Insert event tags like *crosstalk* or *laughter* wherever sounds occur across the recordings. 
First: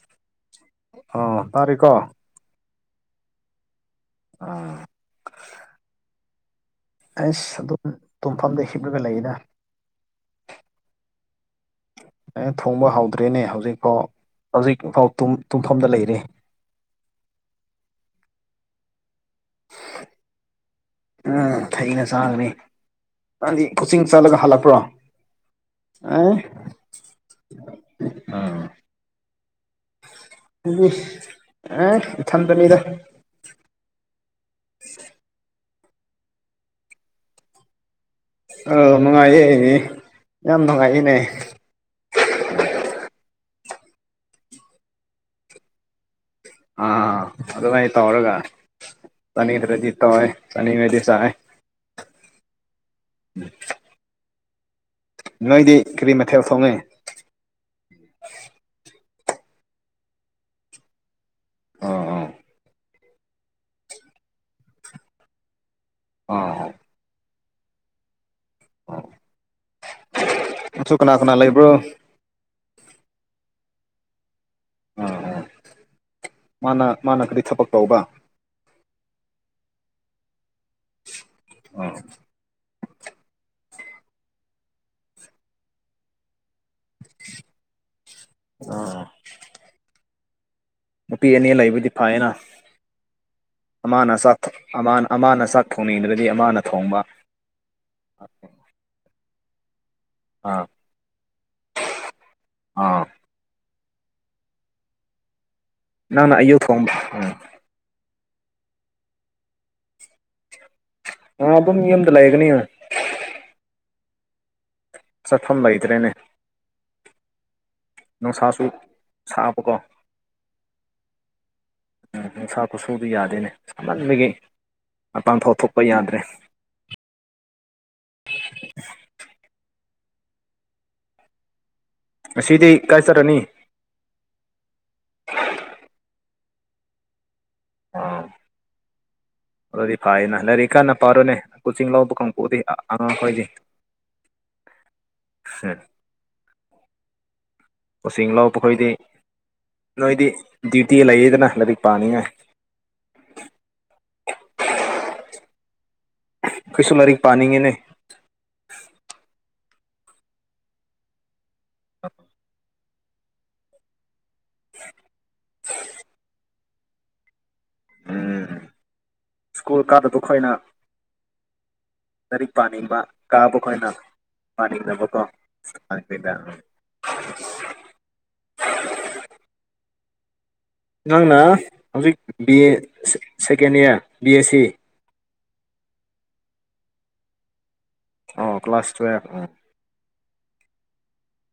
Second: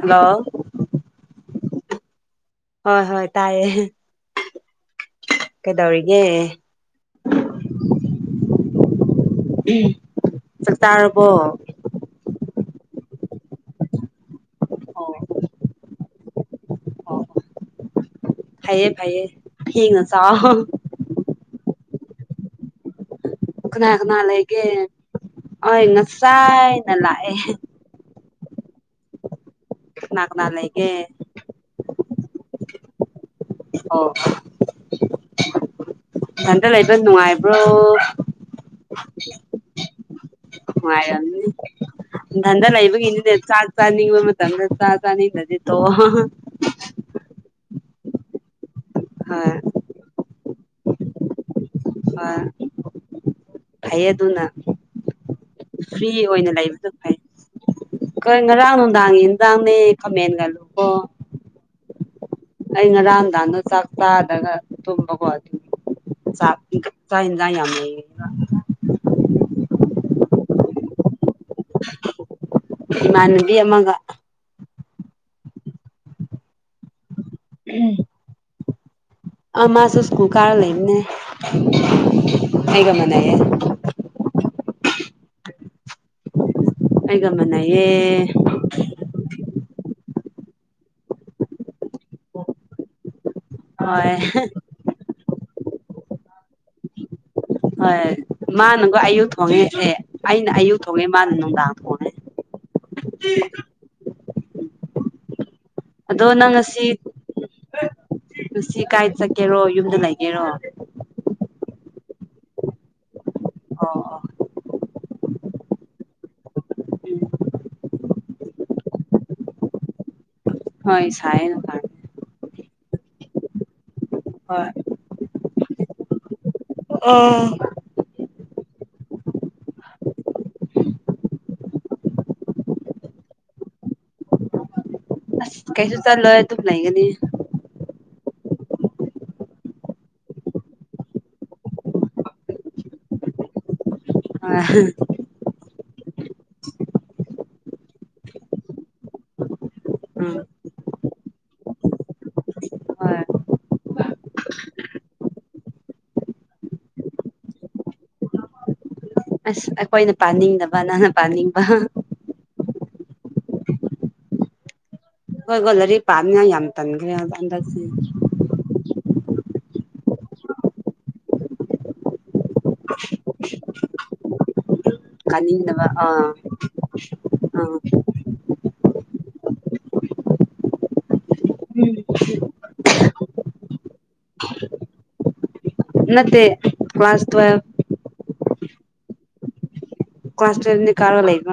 hello ꯑ ꯇꯥꯔꯤꯀꯣ ꯍꯣꯏ ꯍꯣꯏ ꯇꯥꯏꯌꯦ ꯑꯥ ꯀꯩꯗꯧꯔꯤꯒ ꯑꯁ ꯑꯗꯨꯝ ꯇꯨꯝꯐꯝꯗ ꯍꯤꯞꯂꯒ ꯂꯩꯌꯦꯅ ꯎ ꯆꯥꯛꯇꯥꯥꯔꯕꯣ ꯑꯦ ꯊꯣꯡꯕ ꯍꯧꯗ꯭ꯔꯦꯅꯦ ꯍꯧꯖꯤꯛꯐꯥꯎ ꯍꯧꯖꯤꯛꯐꯥꯎ ꯇꯨꯝꯐꯝꯗ ꯂꯩꯔꯤ ꯐꯩꯌꯦꯦ ꯐꯩꯌꯦ ꯊꯦꯡꯅ ꯆꯥꯛ ꯊꯩꯅ ꯆꯥꯡꯈꯅꯤꯦ ꯗꯤ ꯀꯅꯥ ꯀꯣꯆꯤꯡ ꯀꯅꯥ ꯆꯠꯂꯒ ꯂꯩꯒꯦ ꯍꯜꯂꯛꯄ꯭ꯔꯣ ꯍꯣꯏ ꯑꯦ ꯉꯁꯥꯏꯅ ꯂꯥꯛꯑꯦ ꯑꯥ ꯀꯅꯥ ꯀꯅꯥ ꯂꯩꯒꯦ ꯑꯦ ꯏ ꯊꯝꯗꯅꯤꯗ ꯑꯣ ꯑꯁꯦ ꯍꯟꯗ ꯂꯩꯕ ꯅꯨꯡꯉꯥꯏꯕ꯭ꯔꯣ ꯑ ꯅꯨꯡꯉꯥꯏꯅꯤ ꯃꯅꯤ ꯟꯗ ꯂꯩꯕ ꯏꯗꯦ ꯆꯥꯛ ꯆꯥꯅꯤꯕꯪ꯭ꯔ ꯆꯥ ꯆꯅꯤ ꯅꯗꯤ ꯇꯣ ꯑꯥ ꯑꯗꯨꯃꯥꯏ ꯇꯧꯔꯒ ꯍꯣꯏ ꯆꯅꯤꯗ꯭ꯔꯖꯤ ꯇꯧꯋꯦ ꯆꯅꯤ ꯃꯗꯤꯁꯦ ꯍꯥꯏꯌꯦ ꯑꯗꯨꯅ ꯅꯣꯏꯗꯤ ꯐ꯭ꯔꯤ ꯀꯔꯤ ꯃꯊꯦꯜ ꯑꯣꯏꯅ ꯊꯣꯡꯉꯦ ꯂꯩꯕ ꯐꯩ ꯉꯔꯥꯡ ꯅꯨꯡ ꯗꯥꯡꯉꯦ ꯇꯥꯡꯅꯦ ꯈꯥꯃꯦꯟꯒꯜꯂꯨꯕꯣ ꯑꯥ ꯑ ꯑꯩ ꯉꯔꯥꯡꯝꯗꯥꯗꯣ ꯆꯥꯛ ꯆꯥꯗꯒ ꯊꯨꯝꯕꯀꯣ ꯑꯗꯨꯗꯤ ꯆꯥꯛ ꯑꯣ ꯆ ꯉꯏꯃꯦ ꯁꯨꯛꯅꯥ ꯏꯃꯥꯟꯅꯕꯤ ꯑꯃꯒ ꯑꯥ ꯑ ꯃꯥꯅ ꯃꯥꯅ ꯈꯗꯤ ꯊꯕꯛ ꯇꯧꯕ ꯑ ꯃꯥꯁꯨ ꯁꯀꯨ ꯀꯥꯔ ꯂꯩꯅꯤꯅꯦ ꯑ ꯍꯕ ꯃꯅꯦ ꯑꯩꯩꯒꯃꯅ ꯌꯦꯦ ꯑꯥ ꯅꯨꯄꯤ ꯑꯅꯤ ꯂꯩꯕꯨꯗꯤ ꯐꯌꯦꯅ ꯍꯣꯏ ꯑꯃꯅ ꯁꯛ ꯑꯃꯅ ꯁꯛ ꯊꯣꯡꯅꯤꯡꯗ꯭ꯔꯗꯤ ꯑꯃꯅ ꯊꯣꯡꯕ ꯍꯣꯏ ꯃꯥꯅꯒꯣ ꯑꯌꯨꯛ ꯊꯣꯡꯉꯦꯁꯦ ꯑꯩꯅ ꯑꯥ ꯑꯌꯨꯛ ꯊꯣꯡꯉꯦ ꯃꯥꯅ ꯅꯨꯡꯗꯥꯡ ꯊꯣꯡꯉꯦ ꯑꯥ ꯅ ꯑꯗꯣ ꯏ ꯀ ꯁꯤ ꯀꯥꯏꯗ ꯆꯠꯀꯦꯔꯣ ꯌꯨꯝꯗ ꯂꯩꯒꯦꯔꯣ ꯑꯥ ꯑꯗꯨ ꯃꯤꯗ ꯂꯩꯥꯏꯒꯅꯤ ꯑꯣ ꯆꯠꯐꯝ ꯂꯩꯇ꯭ꯔꯦꯅꯦ ꯎꯝ ꯅꯨꯡꯁꯥꯁꯨ ꯁꯥꯕꯀꯣ ꯍꯣꯏ ꯏ ꯁꯅ ꯀꯥ ꯈꯨꯠꯁꯨꯗꯨ ꯌꯥꯗꯦꯅꯦ ꯁꯍꯟꯕꯒꯤ ꯍꯣꯏ ꯃꯇꯄꯥꯡ ꯊꯣꯛ ꯊꯣꯛꯄ ꯌꯥꯗ꯭ꯔꯦ ꯑ *inaudible* *inaudible* ꯉꯁꯤꯗꯤ ꯀꯥꯏꯆꯠꯂꯅꯤ ꯀꯩꯁꯨ ꯆꯥꯂꯣ ꯑꯗꯨꯨꯝ ꯂꯩꯒꯅꯤ ꯑꫭ ꯑꯗꯨꯗꯤ ꯐꯥꯏꯅ ꯂꯥꯏꯔꯤꯛ ꯀꯥꯟꯟꯅ ꯄꯥꯔꯨꯅꯦ ꯀꯣꯆꯤꯡ ꯂꯧꯕꯒꯨꯝ ꯎꯗꯤ ꯑꯉꯥꯡꯈꯣꯏꯒꯤ ꯑ *unintelligible* ꯎꯁꯤꯡ ꯂꫭꯛꯄꯈꯣꯏꯗꯤ ꯅꯣꯏꯗꯤ ꯎꯝ ꯗ꯭ꯌꯨꯇꯤ ꯂꯩꯌꯦꯗꯅ ꯂꯥꯏꯔꯤꯛ ꯄꯥꯅꯤꯡꯉꯥꯏ *unintelligible* ꯈꫭꯏꯁꯨ ꯂꯥꯏꯔꯤꯛ ꯄꯥꯅꯤꯡꯉꯦꯅꯦ ꯑꯁ ꯑꯩꯈꯣꯏꯅ ꯄꯥꯅꯤꯡꯗꯕ ꯅꯪꯅ ꯄꯥꯅꯤꯡꯕ *inaudible* ꯈꫭꯏꯕꯨ ꯂꯥꯏꯔꯤꯛ ꯄꯥꯝꯅꯤ ꯌꯥꯝ ꯇꯟꯈ꯭ꯔꯦꯕ ꯍꯟꯗꯛꯇꯤ ꯏꯁ꯭ꯀꯨꯜ ꯀꯥꯗ ꯇꫭꯛꯊꫭꯛꯏꯅ ꯂꯥꯏꯔꯤꯛ ꯄꯥꯅꯤꯡꯕ ꯀꯥꯕ ꯈꯣꯏꯅ ꯄꯥꯅꯤꯡ ꯀꯥꯅꯤꯡꯗꯕ ꯑꯥ ꯑꯥ *unintelligible* ꯅꯪꯅ ꯍꯧꯖꯤꯛ ꯕꯤꯑꯦ ꯁꯦ ꯁꯦꯀꯦꯟ ꯏꯌꯥꫪ ꯕꯤ ꯑꯦꯁ ꯁꯤ ꯅꯠꯇꯦ ꯀ꯭ꯂꯥꯁ ꯇ꯭ꯋꯦꯜꯚ ꯑꫭ ꯀ꯭ꯂꯥꯁ ꯇꯨꯋꯦꯜꯚ ꯑ ꯀ꯭ꯂꯥꯁ *unintelligible*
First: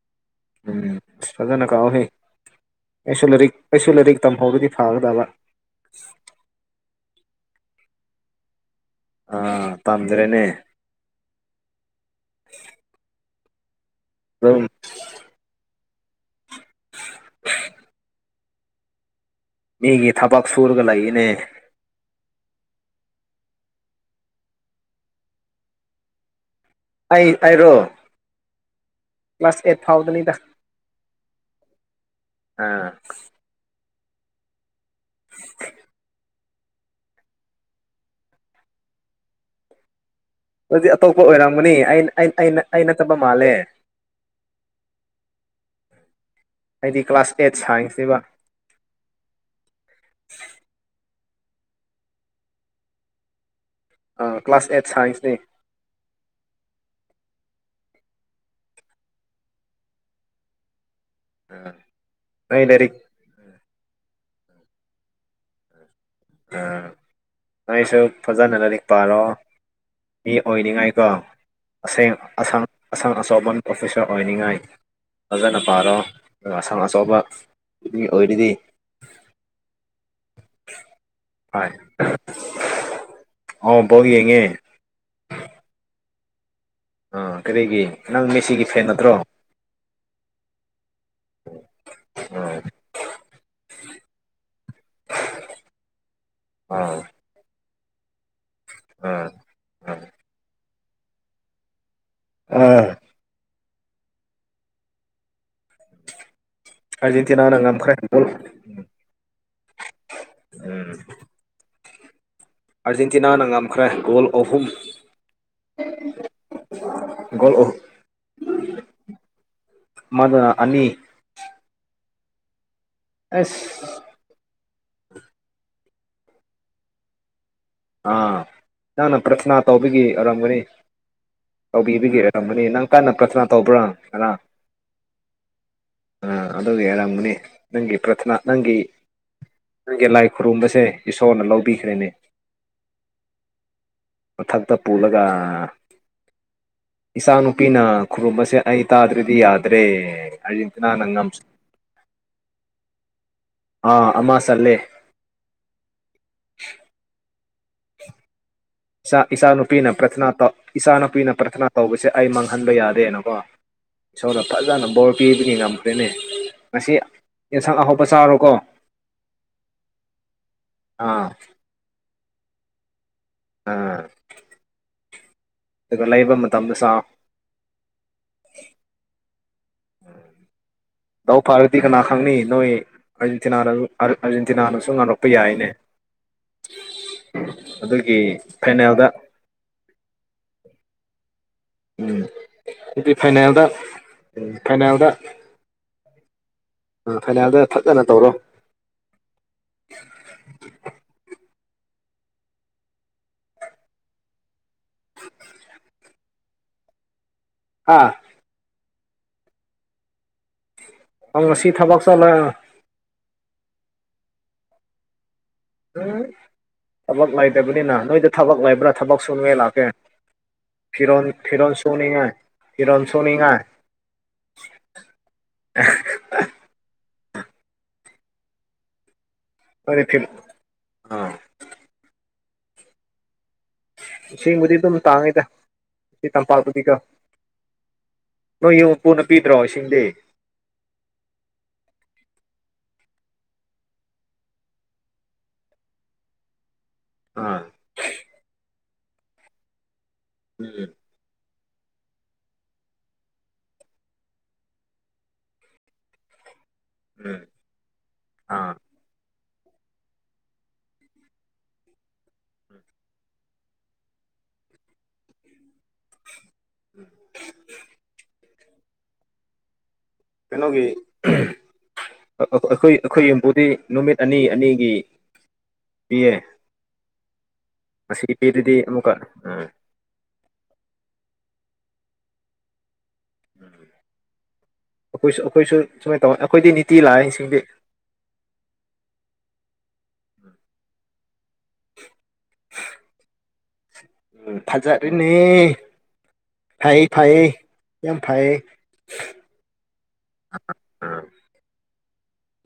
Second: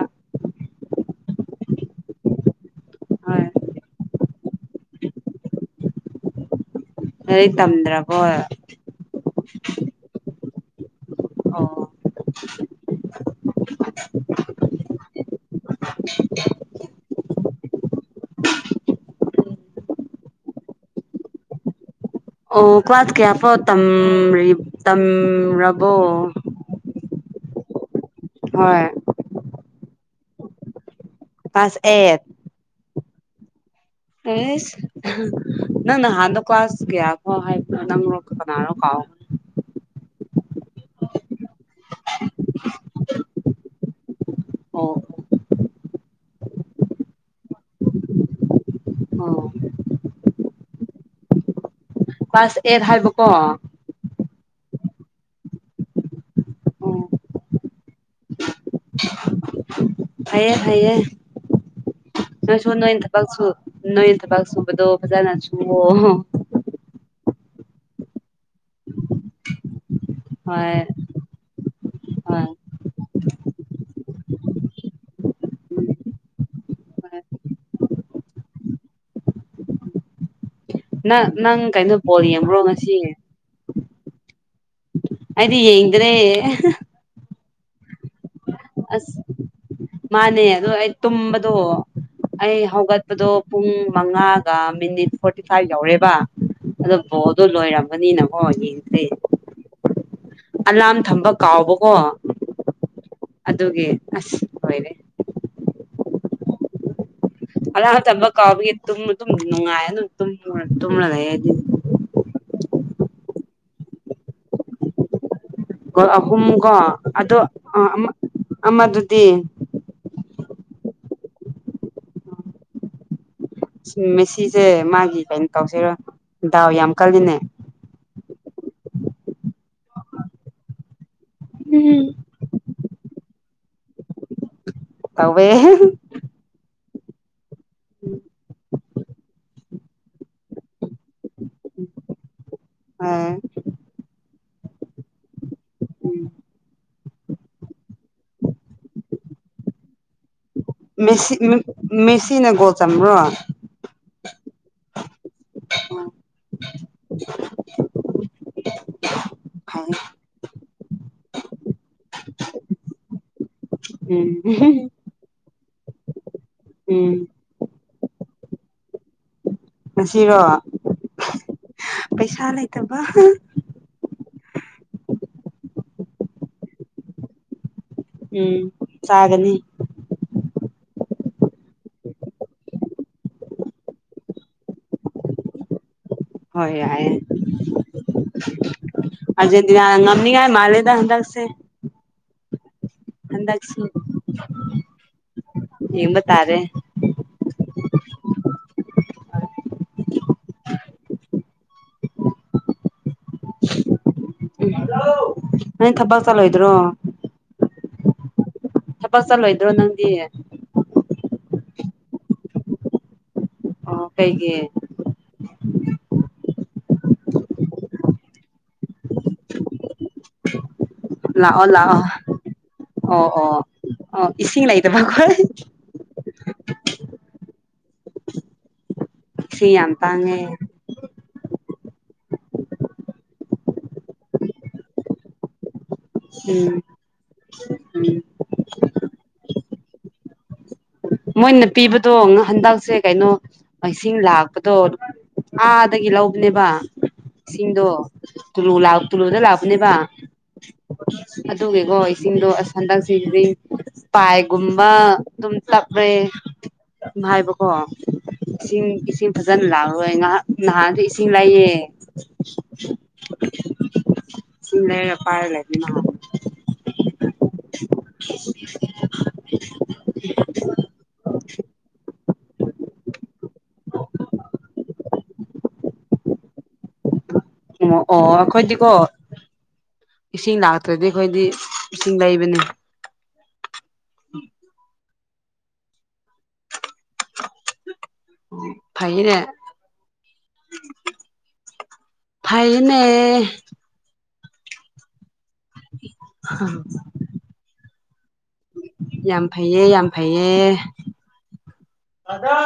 ꯎꯝ ꯐꯖꯅꯀꯥꯎꯍꯦ ꯑꯩꯁꯨ ꯍꯣꯏ ꯂꯥꯏꯔꯤꯛ ꯑꯩꯁꯨ ꯂꯥꯏꯔꯤꯛ ꯇꯝꯍꯧꯔꯗꯤ ꯐꯒꯗꯕ ꯂꯥꯏꯔꯤꯛ ꯇꯝꯗ꯭ꯔꯕꯣ ꯑꯥ ꯇꯝꯗ꯭ꯔꯦꯅꯦ ꯑꯣ *unintelligible* *inaudible* ꯃꯤꯒꯤ ꯊꯕꯛ ꯁꯨꯔꯒ ꯂꯩꯏꯅꯦ ꯑꯣ ꯀ꯭ꯋꯥꯁ ꯀꯌꯥ ꯐꯥꯎ ꯇꯝꯔꯤ ꯇꯝꯔꯕꯣ ꯑꯩ ꯑꯩꯔꯣ ꯍꯣꯏ ꯄ꯭ꯂꯁ ꯑꯦꯠ ꯊꯥꯎꯗꯅꯤꯗ ꯀ꯭ꯂꯥꯁ ꯑꯦꯠ ꯑꯥ ꯑꯦꯁ ꯅꯪ ꯅꯍꯥꯟꯗꯣ ꯀ꯭ꯂꯥꯁ ꯀꯌꯥ ꯐꯥꯎ ꯍꯥꯏꯕ꯭ꯔ ꯅꯪꯔꫭ ꯀꯅꯥꯅꯣ ꯀꯥꯎ *inaudible* ꯑꯗꯨꯗꯤ ꯑꯇꯣꯞꯄ ꯑꯣꯏꯔꯝꯒꯅꯤ ꯑꯩꯅ ꯑꯩꯅ ꯆꯠꯕ ꯃꯥꯜꯂꯦ ꯑꯣ ꯍꯥꯏꯗꯤ ꯀ꯭ꯂꯥꯁ ꯑꯦꯠ ꯁꯥꯏꯟꯁꯅꯦꯕ ꯑꯣ ꯀ꯭ꯂꯥꯁ ꯑꯦꯠ ꯍꯥꯏꯕꯀꯣ ꯀ꯭ꯂꯥꯁ ꯑꯦꯠ ꯁꯥꯏꯟꯁꯅꯤ ꯐꯩꯌꯦ ꯐꯩꯌꯦ ꯑꯥ ꯅꯣꯏꯁꯨ ꯅꯣꯏ ꯊꯕꯛꯁꯨ ꯅꯣꯏ ꯊꯕꯛ ꯁꯨꯕꯗꫭ ꯐꯖꯥꯅ ꯁꯨꯋꫭ ꯑ ꯅꫭꯏꯁꯨ ꯐꯖꯅ ꯂꯥꯏꯔꯤꯛ ꯄꯥꯔꯣ ꯃꯤ ꯍꯣꯏ ꯑꯣꯏꯅꯤꯉꯥꯏꯀꯣ ꯑꯁꯦꯡ ꯍꯣꯏ ꯑꯁꯥꯡ ꯑꯁꯥꯡ ꯑꯆꯧꯕ ꯑꯣꯐꯤꯁꯥꫪ ꯑꯣꯏꯅꯤꯡꯉꯥꯏ ꯐꯖꯅ ꯎꯝ ꯄꯥꯔꯣ ꯍꯣꯏ ꯑꯁꯪ ꯑꯆꯧꯕ ꯃꯤ ꯑꯣꯏꯔꯗꯤ ꯅꯪ ꯅꯪ ꯍꯣꯏ ꯀꯩꯅꯣ ꯄꯣꯜ ꯌꯦꯡꯕ꯭ꯔꯣ ꯉꯁꯤ ꯕꯡꯜ ꯌꯦꯡꯉꯦ ꯑꯩꯗꯤ ꯌꯦꯡꯗ꯭ꯔꯦ ꯀꯔꯤꯒꯤ ꯅꯪ ꯃꯦꯁꯤꯒꯤ ꯐꯦꯟ ꯅꯠꯇ꯭ꯔꯣ ꯑꯁ ꯃꯥꯅꯦ ꯑꯗꯣ ꯑꯩ ꯇꯨꯝꯕꯗꯣ ꯑꯥ ꯑꯩ ꯍꯧꯒꯠꯄꯗꯣ ꯄꯨꯡ ꯃꯉꯥꯒ ꯃꯤꯅꯤꯠ ꯐꯣꯔꯇꯤ ꯐꯥꯏꯚ ꯌꯧꯔꯦꯕ ꯑꯗꯨꯣ ꯑꯥ ꯕꯣꯗꯣ ꯂꯣꯏꯔꯝꯃꯅꯤꯅ ꯑꯣ ꯌꯦꯁꯦ ꯑꯥ ꯑꯂꯥꯝ ꯊꯝꯕ ꯀꯥꯎꯕꯀꯣ ꯎꯝ ꯑꯗꯨꯒꯤ ꯑꯁ ꯑꯣꯏꯣꯏꯔꯦ ꯍꯥꯏ ꯑ ꯇꯝꯕ ꯀꯥꯎꯕ ꯇꯨꯝ ꯇꯨꯝꯅꯨꯡꯉꯥꯏ ꯇꯨꯝ ꯎꯝ ꯇꯨꯝꯦ ꯑꯥꯔꯖꯦꯟꯇꯤꯅꯥꯅ ꯉꯝꯈ꯭ꯔꯦ ꯒꯣꯜ ꯑꯍꯨꯝ ꯑꯍꯨꯝ ꯀꯣ ꯑꯗꯣ ꯒꯣꯜ ꯑꯍꯨꯝ ꯑꯃꯗꯨꯗꯤ ꯑꯃꯅ ꯑꯅꯤ ꯑ ꯃ ꯁꯤꯁꯦ ꯃꯥꯒꯤ ꯀꯩꯅꯣ ꯇꯧꯁꯤꯔꯣ ꯗꯥꯎ ꯌꯥꯝ ꯀꯜꯂꯤꯅꯦ ꯑꯥ ꯅꯅ ꯄ꯭ꯔꯁꯅꯥ ꯇꯧꯕꯒꯤ ꯑꯣꯏꯔꯝꯒꯅꯤ ꯇꯧꯕꯤꯕꯤꯒꯦꯔꯛꯔꯝꯕꯅꯦ ꯅꯪ ꯀꯟꯅ ꯄ꯭ꯔꯊꯅꯥ ꯇꯧꯕ꯭ꯔꯥ ꯀꯅꯥ ꯇꯋꯦ ꯅꯪꯅꯦ ꯅꯪꯒꯤ ꯄ꯭ꯔꯊꯅꯥ ꯅꯪꯒꯤ ꯅꯒꯤ ꯂꯥꯏ ꯈꯨꯔꯨꯝꯕꯁꯦ ꯏꯁꯣꯔꯅ ꯂꯧꯕꯤꯈ꯭ꯔꯦꯅꯦ ꯑ ꯃꯊꯛꯇ ꯄꯨꯂꯒ ꯏꯆꯥ ꯅꯨꯨꯄꯤꯅ ꯈꯨꯔꯨꯝꯕꯁꯦ ꯑꯩ ꯇꯥꯗ꯭ꯔꯗꯤ ꯌꯥꯗ꯭ꯔꯦ ꯑꯥꯔꯖꯦꯟꯇꯤꯅꯥꯅ ꯃꯦꯁꯤ ꯉꯝꯁ ꯃꯦꯁꯤꯅꯒꯣꯁꯝ꯭ꯔꯣ ꯑꯥ ꯑꯃ ꯆꯠꯂꯦ ꯏꯆꯥꯅꯨꯄꯤꯅ ꯐꯩ ꯄ꯭ꯔꯊꯅꯥꯧ ꯏꯆꯥꯅꯨꯄꯤꯅ ꯄ꯭ꯔꯊꯅꯥ ꯇꯧꯕꯁꯦ ꯑꯩ ꯃꯥꯡꯍꯟꯕ ꯌꯥꯗꯦꯅꯀꯣ ꯎꯝ ꯏꯁꯣꯔꯗ ꯐꯖꯅ ꯕꯣꯔ ꯄꯤꯕꯒꯤ ꯉꯝꯈ꯭ꯔꯅꯦ ꯉꯁꯤ ꯎꯝ ꯑꯦꯟꯁꯪ ꯑꯍꯧꯕ ꯄ ꯆꯥꯔꯣꯀꯣ ꯉꯁꯤꯔꯣ ꯑꯥ ꯄꯩꯁꯥ ꯂꯩꯇꯕ ꯑꯥ ꯑꯗꯨꯒ ꯂꯩꯕ ꯃꯇꯝꯗꯁꯨ ꯎꯝ ꯆꯒꯅꯤ ꯎꯝ ꯗꯥꯎ ꯐꯥꯔꯗꯤ ꯀꯅꯥ ꯈꯪꯅꯤ ꯅꯣꯏ ꯑꯤ ꯑꯥꯔꯖꯦꯟꯇꯤꯅꯥꯅꯁꯨ ꯉꯥꯡꯂꯛꯄ ꯌꯥꯏꯅꯦ ꯍꯣꯏ ꯌꯥꯏꯑꯦ ꯑꯗꯨꯒꯤ ꯐꯥꯏꯅꯦꯜꯗ ꯑꯖꯦꯟꯅꯥ ꯉꯝꯅꯤ ꯍꯥꯏꯦ ꯃꯂꯦꯗ ꯍꯟꯗꯛꯁꯦ ꯎꯝꯗꯤ ꯐꯥꯏꯅꯦꯜꯗ ꯍꯟꯗꯛꯁꯤ ꯎꯝ ꯐꯥꯏꯅꯦꯜꯗ ꯌꯦꯡꯕ ꯇꯥꯔꯦ ꯎ ꯐꯅꯥꯜꯗ ꯐꯖꯅ ꯇꯧꯔꯣ ꯎꯝ ꯅꯪ ꯊꯕꯛ ꯆꯠꯂꯣꯏꯗ꯭ꯔꯣ ꯍꯥꯥ ꯊꯕꯛ ꯆꯠꯂꯣꯏꯗ꯭ꯔꯣ ꯅꯪꯗꯤ ꯑꯪ ꯉꯁꯤ ꯊꯕꯛ ꯆꯠꯂ ꯑꯣ ꯀꯩꯒꯤ ꯎꯝ ꯊꯕꯛ ꯂꯩꯇꯕꯅꯤꯅ ꯅꯣꯏꯗ ꯊꯕꯛ ꯂꯩꯕ꯭ꯔꯥ ꯊꯕꯛ ꯁꯨꯅꯉꯦ ꯂꯥꯛꯀꯦ ꯐꯔꯣꯟ ꯂꯥꯛꯑꯣ ꯐꯤꯔꯣꯟ ꯁꯣꯅꯤꯡꯉ ꯂꯥꯛꯑꯣ ꯐꯔꯣꯟ ꯑꯣ ꯁꯣꯅꯤꯡꯉ ꯑꯣ ꯑꯣ ꯏꯁꯤꯡ ꯂꯩ ꯂꯩꯗ ꯃꯈꯈꯣꯏ ꯑ ꯁꯤꯤꯌꯥ ꯅꯣꯏꯗꯤ ꯐꯤ ꯇꯉꯦ ꯑꯥ ꯏꯁꯤꯡꯕꯨꯗꯤ ꯑꯗꯨꯝ ꯇꯥꯡꯉꯤꯗ ꯎꯝ ꯇꯝꯄꯥꯛꯄꯨꯗꯤꯀꯣ ꯎꯝ ꯅꯣꯏ ꯌꯨꯝ ꯃꯄꯨꯅ ꯄꯤꯗ꯭ꯔꯣ ꯏꯁꯤꯡꯗꯦ ꯃꯣꯏꯅ ꯄꯤꯕꯗꯣ ꯉ ꯍꯟꯗꯛꯁꯦ ꯀꯩꯅꯣ ꯏꯁꯤꯡ ꯂꯥꯛꯄꯗꯣ ꯑꯥꯗꯒꯤ ꯂꯧꯕꯅꯦꯕ ꯑꯥ ꯏꯁꯤꯡꯗꯣ ꯇꯨ ꯇꯨꯂꯨꯗ ꯂꯥꯛꯄꯅꯦꯕ ꯎꯝ ꯇꯨꯒꯤꯦꯀꯣ ꯏꯁꯤꯡꯗꯣ ꯑꯁ ꯍꯟꯗꯛꯁꯤ ꯄꯥꯏꯒꯨꯝꯕ ꯑꯗꯨ ꯎꯝ ꯇꯥꯄꯔꯦꯚꯥꯏꯕꯀꯣ ꯀ ꯁꯤ ꯑꯥ ꯀꯤꯁ ꯐꯖꯅ ꯂꯥꯛꯑꯣꯏ ꯉꯍꯥꯛ ꯅꯍꯥꯟꯁꯨ ꯏꯁꯤꯡ ꯂꯩꯥꯏꯌꯦ ꯁꯤ ꯂꯩ ꯌꯥ ꯄꯥꯏ ꯂꯩ ꯎ *unintelligible* ꯀꯩꯅꯣꯒꯤ ꯑꯩꯈꯣꯏ ꯑꯩꯈꯣꯏ ꯌꯨꯝꯕꯨꯨꯗꯤ ꯅꯨꯃꯤꯠ ꯑꯅꯤ ꯑꯅꯤꯒꯤ ꯄꯦ ꯑꯣ ꯑꯣ ꯑꯩꯈꯣꯏꯗꯤꯀꯣ ꯑꯥ ꯏꯁꯤꯡ ꯂꯥꯛꯇ꯭ꯔꯗꯤ ꯑꯩꯈꯣꯏꯗꯤ ꯏꯁꯤꯡ ꯂꯩꯕꯅꯤ ꯑꯩꯈꯣꯏꯁꯨ ꯑꯩꯈꯣꯏꯁꯨ ꯁꯨꯃꯥꯏ ꯇꯧꯋꯅꯤ ꯑꯩꯈꯣꯏꯗꯤ ꯅꯤꯇꯤ ꯂꯥꯛꯏꯦ ꯎ ꯐꯩꯩꯅ ꯐꯥꯏꯅꯦ ꯎ ꯐꯖꯥꯅꯦ ꯐ ꯐꯌꯦ ꯌꯥꯝ ꯐꯩꯌꯦ ꯌꯥꯝ ꯐꯩꯌꯦ ꯑꯗ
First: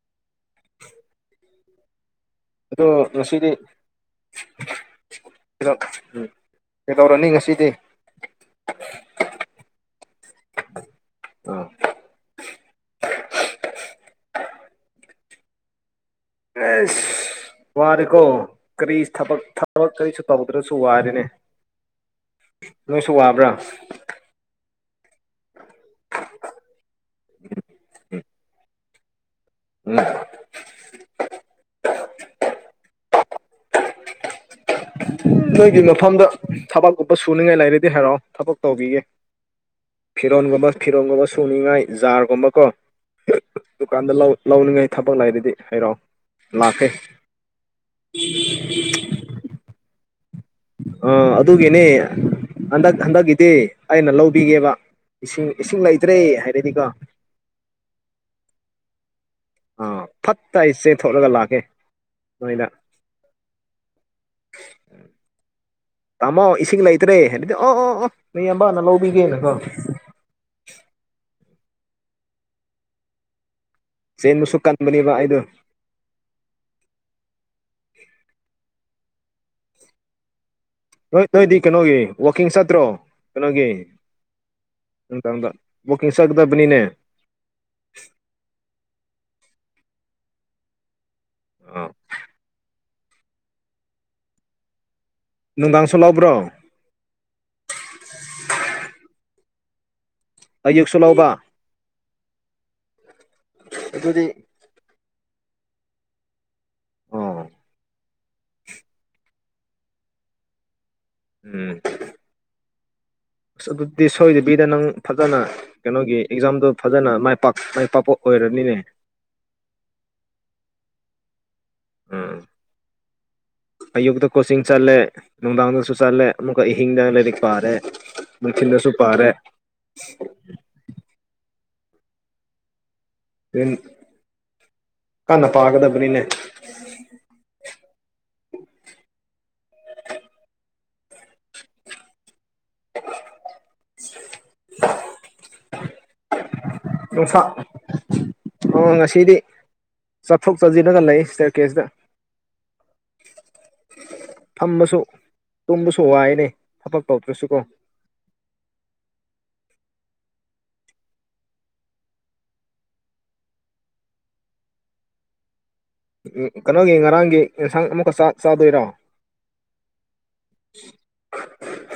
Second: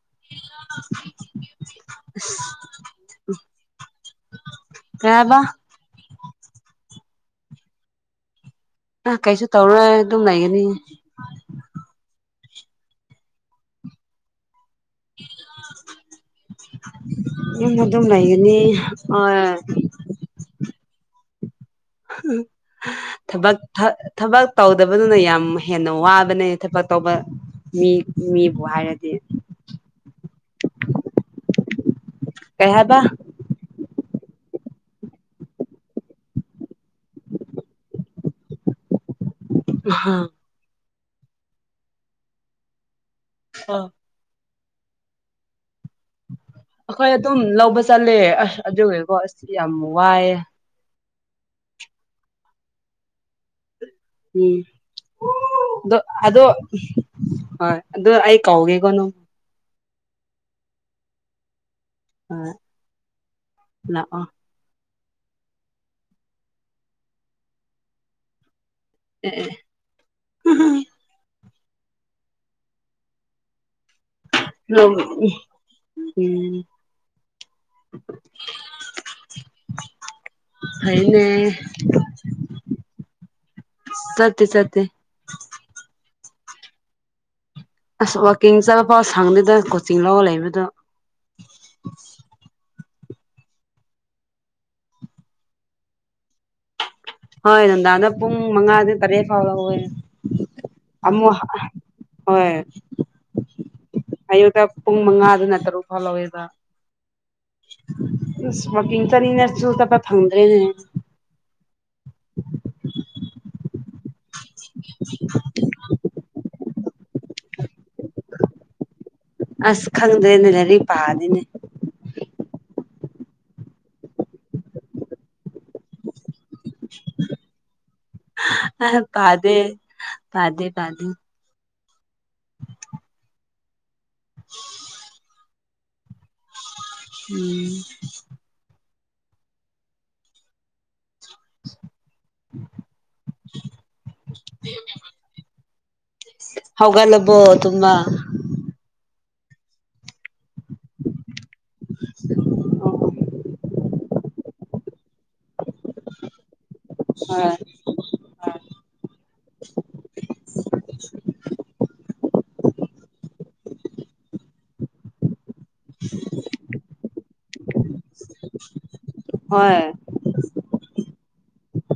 *unintelligible* ꯑꯣ ꯀꯩ ꯍꯥꯏꯕ ꯉꯁꯤꯗꯤꯗꯣ ꯎ ꯀꯩꯗꯧꯔꯅꯤ ꯉꯁꯤꯗꯤ ꯑ ꯀꯩꯁꯨ ꯇꯧꯔꯣꯏ ꯑꯗꯨꯝ ꯂꯩꯒꯅꯤ ꯎ ꯑꯦꯁ ꯋꯥꯔꯦꯀꯣ ꯂꯩꯒꯅꯤ ꯀꯔꯤ ꯍꯣꯏ ꯊꯕꯛ ꯊꯕꯛ ꯀꯔꯤꯁꯨ ꯇꯧꯗ꯭ꯔꯁꯨ ꯆꯨꯋꯥꯔꯤꯅꯦ ꯊꯕꯛ ꯊꯕꯛ ꯇꯧ ꯇꯗꯕꯗꯨꯅ ꯌꯥꯝ ꯍꯦꯟꯅ ꯋꯥꯕꯅꯦ ꯊꯕꯛ ꯇꯧꯕ ꯃꯤ ꯃꯤꯕꯨ ꯍꯥꯏꯔꯒꯦ ꯎꯝ ꯀꯌꯥꯕ ꯅꯣꯏꯒꯤ ꯃꯐꯝꯗ ꯊꯕꯛꯀꯨꯝꯄ ꯁꯨꯅꯤꯉꯥꯏ ꯂꯩꯔꯗꯤ ꯍꯥꯏꯔꯛꯑꯣ ꯊꯕꯛ ꯇꯧꯈꯤꯒꯦ ꯑꯥ ꯐꯤꯔꯣꯟꯒꯨꯝꯕ ꯐꯤꯔꯣꯒꯨꯝꯕ ꯁꯨꯅꯤꯉꯥꯏ ꯖꯥꯔꯒꯨꯝꯕ ꯀꯣ ꯗꯨꯀꯥꯟꯗ ꯂꯧꯅꯤꯡꯉꯥꯏ ꯊꯕꯛ ꯂꯩꯗꯨꯗꯤ ꯍꯔꯛꯑꯣ ꯑꯩꯈꯣꯏ ꯑꯗꯨꯝ ꯂꯧꯕ ꯆꯠꯂꯦ ꯑꯁ ꯑꯗꯨꯒꯤꯀꯣ ꯑꯁꯤ ꯌꯥꯝ ꯋꯥꯏꯑ ꯑ ꯑꯗꯨꯒꯤꯅꯦ ꯍꯟꯗꯛ ꯍꯟꯗꯛꯀꯤꯗꯤ ꯑꯩꯅ ꯂꯧꯕꯤꯒꯦꯕ ꯏꯁꯤꯡ ꯏꯁꯤꯡ ꯂꯩꯇ꯭ꯔꯦ ꯍꯥꯏꯔꯗꯤꯀꯣ ꯍ ꯑꯗꯨ ꯑ ꯀꯥꯎꯒꯦꯒꯣꯅ ꯑꯥ ꯐꯠꯇ ꯑꯩꯁꯦ ꯊꯣꯛꯣꯠꯂꯒ ꯂꯥꯛꯀꯦ ꯑ ꯅꯣꯏꯗ ꯍ ꯇꯥꯃꯣ ꯏꯁꯤꯡ ꯂꯩꯇ꯭ꯔꯦ ꯍꯥꯏꯗꯤ ꯑꯣ ꯑꯣ ꯕꯥꯟꯅ ꯂꯕꯤꯒꯦꯅ ꯑꯦ ꯀ ꯆꯦꯟꯕꯁꯨ ꯍ ꯀꯟꯕꯅꯦꯕ ꯑꯩꯗꯣ ꯎꯝ *unintelligible* ꯐꯩꯅꯦ ꯅꯣꯏ ꯅꯣꯏꯗꯤ ꯀꯩꯅꯣꯒꯤ ꯋꯥꯋꯥꯛꯀꯤꯡ ꯆꯠꯇ꯭ꯔꯣ ꯀꯩꯅꯣꯒꯤ ꯆꯠꯇꯦ ꯆꯠꯇꯦ ꯎ ꯀꯤꯡ ꯁꯒꯗꯕꯅꯤꯅꯦ ꯑꯁ ꯋꯥꯛꯀꯤꯡ ꯆꯠꯂꯄꯥꯎ ꯁꯪꯗꯗꯅ ꯀꯣꯆꯤꯡ ꯂꯧꯔ ꯂꯩꯕꯗꯣ ꯑ ꯅꯨꯡꯗꯥꯥꯡꯁꯨꯣꯂꯕ꯭ꯔꯣ ꯍꯣꯏ ꯅꯗꯥ ꯑꯗ ꯄꯨꯡ ꯃꯉꯥ ꯑꯗꯨ ꯇꯔꯦ ꯐꯥꯎꯕ ꯍꯦ ꯑꯌꯨꯛꯁꯨ ꯂꯧꯕ ꯍꯣꯏ ꯑꯗꯨꯗꯤ ꯑꯌꯨꯛꯇ ꯄꯨꯡ ꯃꯉꯥꯗ ꯅꯠꯇꯔꯨ ꯐ ꯂꯧꯋꯦꯗ ꯑꯣ ꯏꯁꯃꯣꯀꯤ ꯆꯅꯤꯅꯦꯁꯨ ꯇ ꯊꯪꯗ꯭ꯔꯦꯅꯦ ꯎꯝ ꯑꯁ ꯑꯗꯨꯗꯤ ꯁꯣꯏꯗꯕꯤꯗ ꯅꯪ ꯐꯖꯅ ꯀꯩꯅꯣꯒꯤ ꯑꯦꯛꯖꯥꯝꯗꯨꯣ ꯐꯖꯅ ꯃꯥꯏ ꯄ ꯃꯥꯏ ꯄꯥꯛ ꯑꯁ ꯈꯪꯗꯦꯅꯦ ꯂꯩꯔꯤ ꯄꯥꯗꯅꯦ ꯎꯝ ꯑꯌꯨꯛꯗ ꯀꯣꯆꯤꯡꯤꯡ ꯆꯠꯂꯦ ꯅꯨꯡꯗꯥꯡꯗꯁꯨ ꯆꯠꯂꯦ ꯑꯃꯨꯛꯀ ꯑꯍꯤꯡꯗ ꯂꯥꯏꯔꯤꯛ ꯄꯥꯔꯦ ꯑꯍ ꯃꯅꯨꯡꯊꯤꯜꯗꯁꯨ ꯄꯥꯔꯦ ꯄꯥꯗꯦ ꯄꯥꯗꯦ ꯄꯥꯗꯦ ꯎꯦꯟ *unintelligible* ꯄꯥꯒꯗꯕꯅꯤꯅꯦ ꯎꯝ *unintelligible* *unintelligible* *unintelligible* ꯍ ꯍꯧꯒꯂꯕꯣ ꯅꯨꯡꯁꯥ ꯇꯨꯃ ꯁꯠ ꯊꯣꯛꯆꯁꯤꯜꯔꯒ ꯂꯩ ꯁꯇꯔ ꯀꯦꯖꯇ ꯐꯝꯝꯕꯁꯨ ꯇꯨꯝꯕꯁꯨ ꯋꯥꯏꯅꯦ ꯊꯕꯛ ꯇꯧꯗ꯭ꯔꯁꯨꯀꯣ ꯍꯣꯏ *unintelligible* ꯎ ꯀꯩꯅꯣꯒꯤ ꯉꯔꯥꯡꯒꯤ ꯌꯦꯟꯁꯥꯡ ꯑꯃꯨꯛꯀ ꯆ ꯆꯥꯗꯣꯏꯔꯣ ꯍꯣꯏ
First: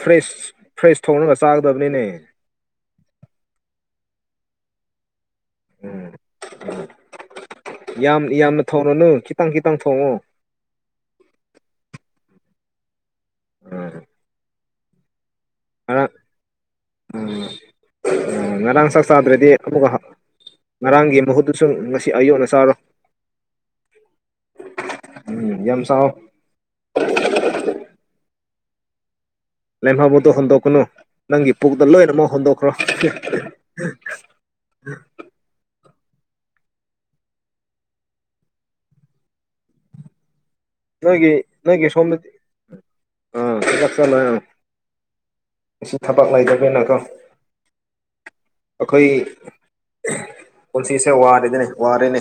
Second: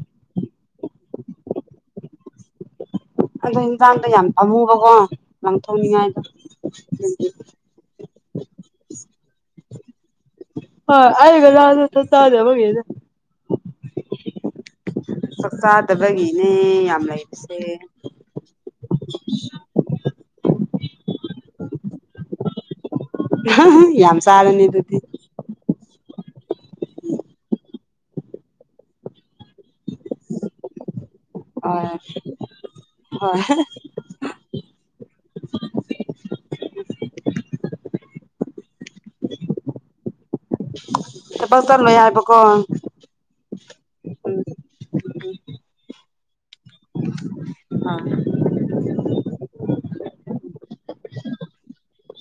ꯐ꯭ꯔꯦꯁ ꯐ꯭ꯔꯦꯁ ꯊꯣꯡꯅꯒ ꯆꯥꯒꯗꯕꯅꯤꯅꯦ ꯑꯗꯣ ꯍꯟꯁꯥꯡꯗꯣ ꯌꯥꯝ ꯊꯝꯃꯨꯕꯀꯣ ꯎꯝ ꯂꯪꯊꯣꯛꯅꯤꯉꯥꯏꯗ ꯌꯥꯝ ꯌꯥꯝꯅ ꯊꯧꯔꯣꯅꯨ ꯈꯤꯇꯪ ꯈꯤꯇꯪ ꯊꯣꯡꯉꯣ ꯍ ꯑꯩꯒ ꯂꯅ ꯆꯗꯦꯒꯦꯅꯦ ꯎꯝ ꯆꯥꯛ ꯆꯥꯗꯕꯒꯤꯅꯦ ꯌꯥꯝ ꯂꯩꯕꯁꯦ ꯉꯔꯥꯡ ꯆꯥꯛ ꯆꯥꯗ꯭ꯔꯗꯤ ꯑꯃꯨꯛꯀ ꯉꯔꯥꯡꯒꯤ ꯃꯍꯨꯠꯇꯨꯁꯨ ꯉꯁꯤ ꯑꯌꯨꯛꯅ ꯆꯥꯔꯣ ꯌꯥꯝ ꯁꯥꯔꯅꯤ ꯑꯗꯨꯗꯤ ꯎꯝ ꯌꯥꯝ *unintelligible* ꯂꯦꯝꯍꯥꯕꯨꯗ ꯍꯟꯗꯣꯛ ꯀꯅꯣ ꯅꯪꯒꯤ ꯄꯨꯛꯇ ꯍꯣꯏ ꯂꯣꯏꯅꯃꯛ ꯍꯣꯟꯗꯣꯛꯈ꯭ꯔꯣ ꯍꯣꯏ ꯅꯣꯢꯒꯤ ꯊꯕꯛ ꯅꯣꯢꯒꯤ ꯆꯠꯂꯣꯏ ꯁꯣꯝ ꯍꯥꯏꯕꯀꯣ ꯎꯝ *inaudible* ꯑꯥ ꯑꯩꯈꯣꯏ ꯄꯨꯟꯁꯤꯁꯦ ꯋꯥꯔꯗꯅꯦ ꯋꯥꯔꯅꯦ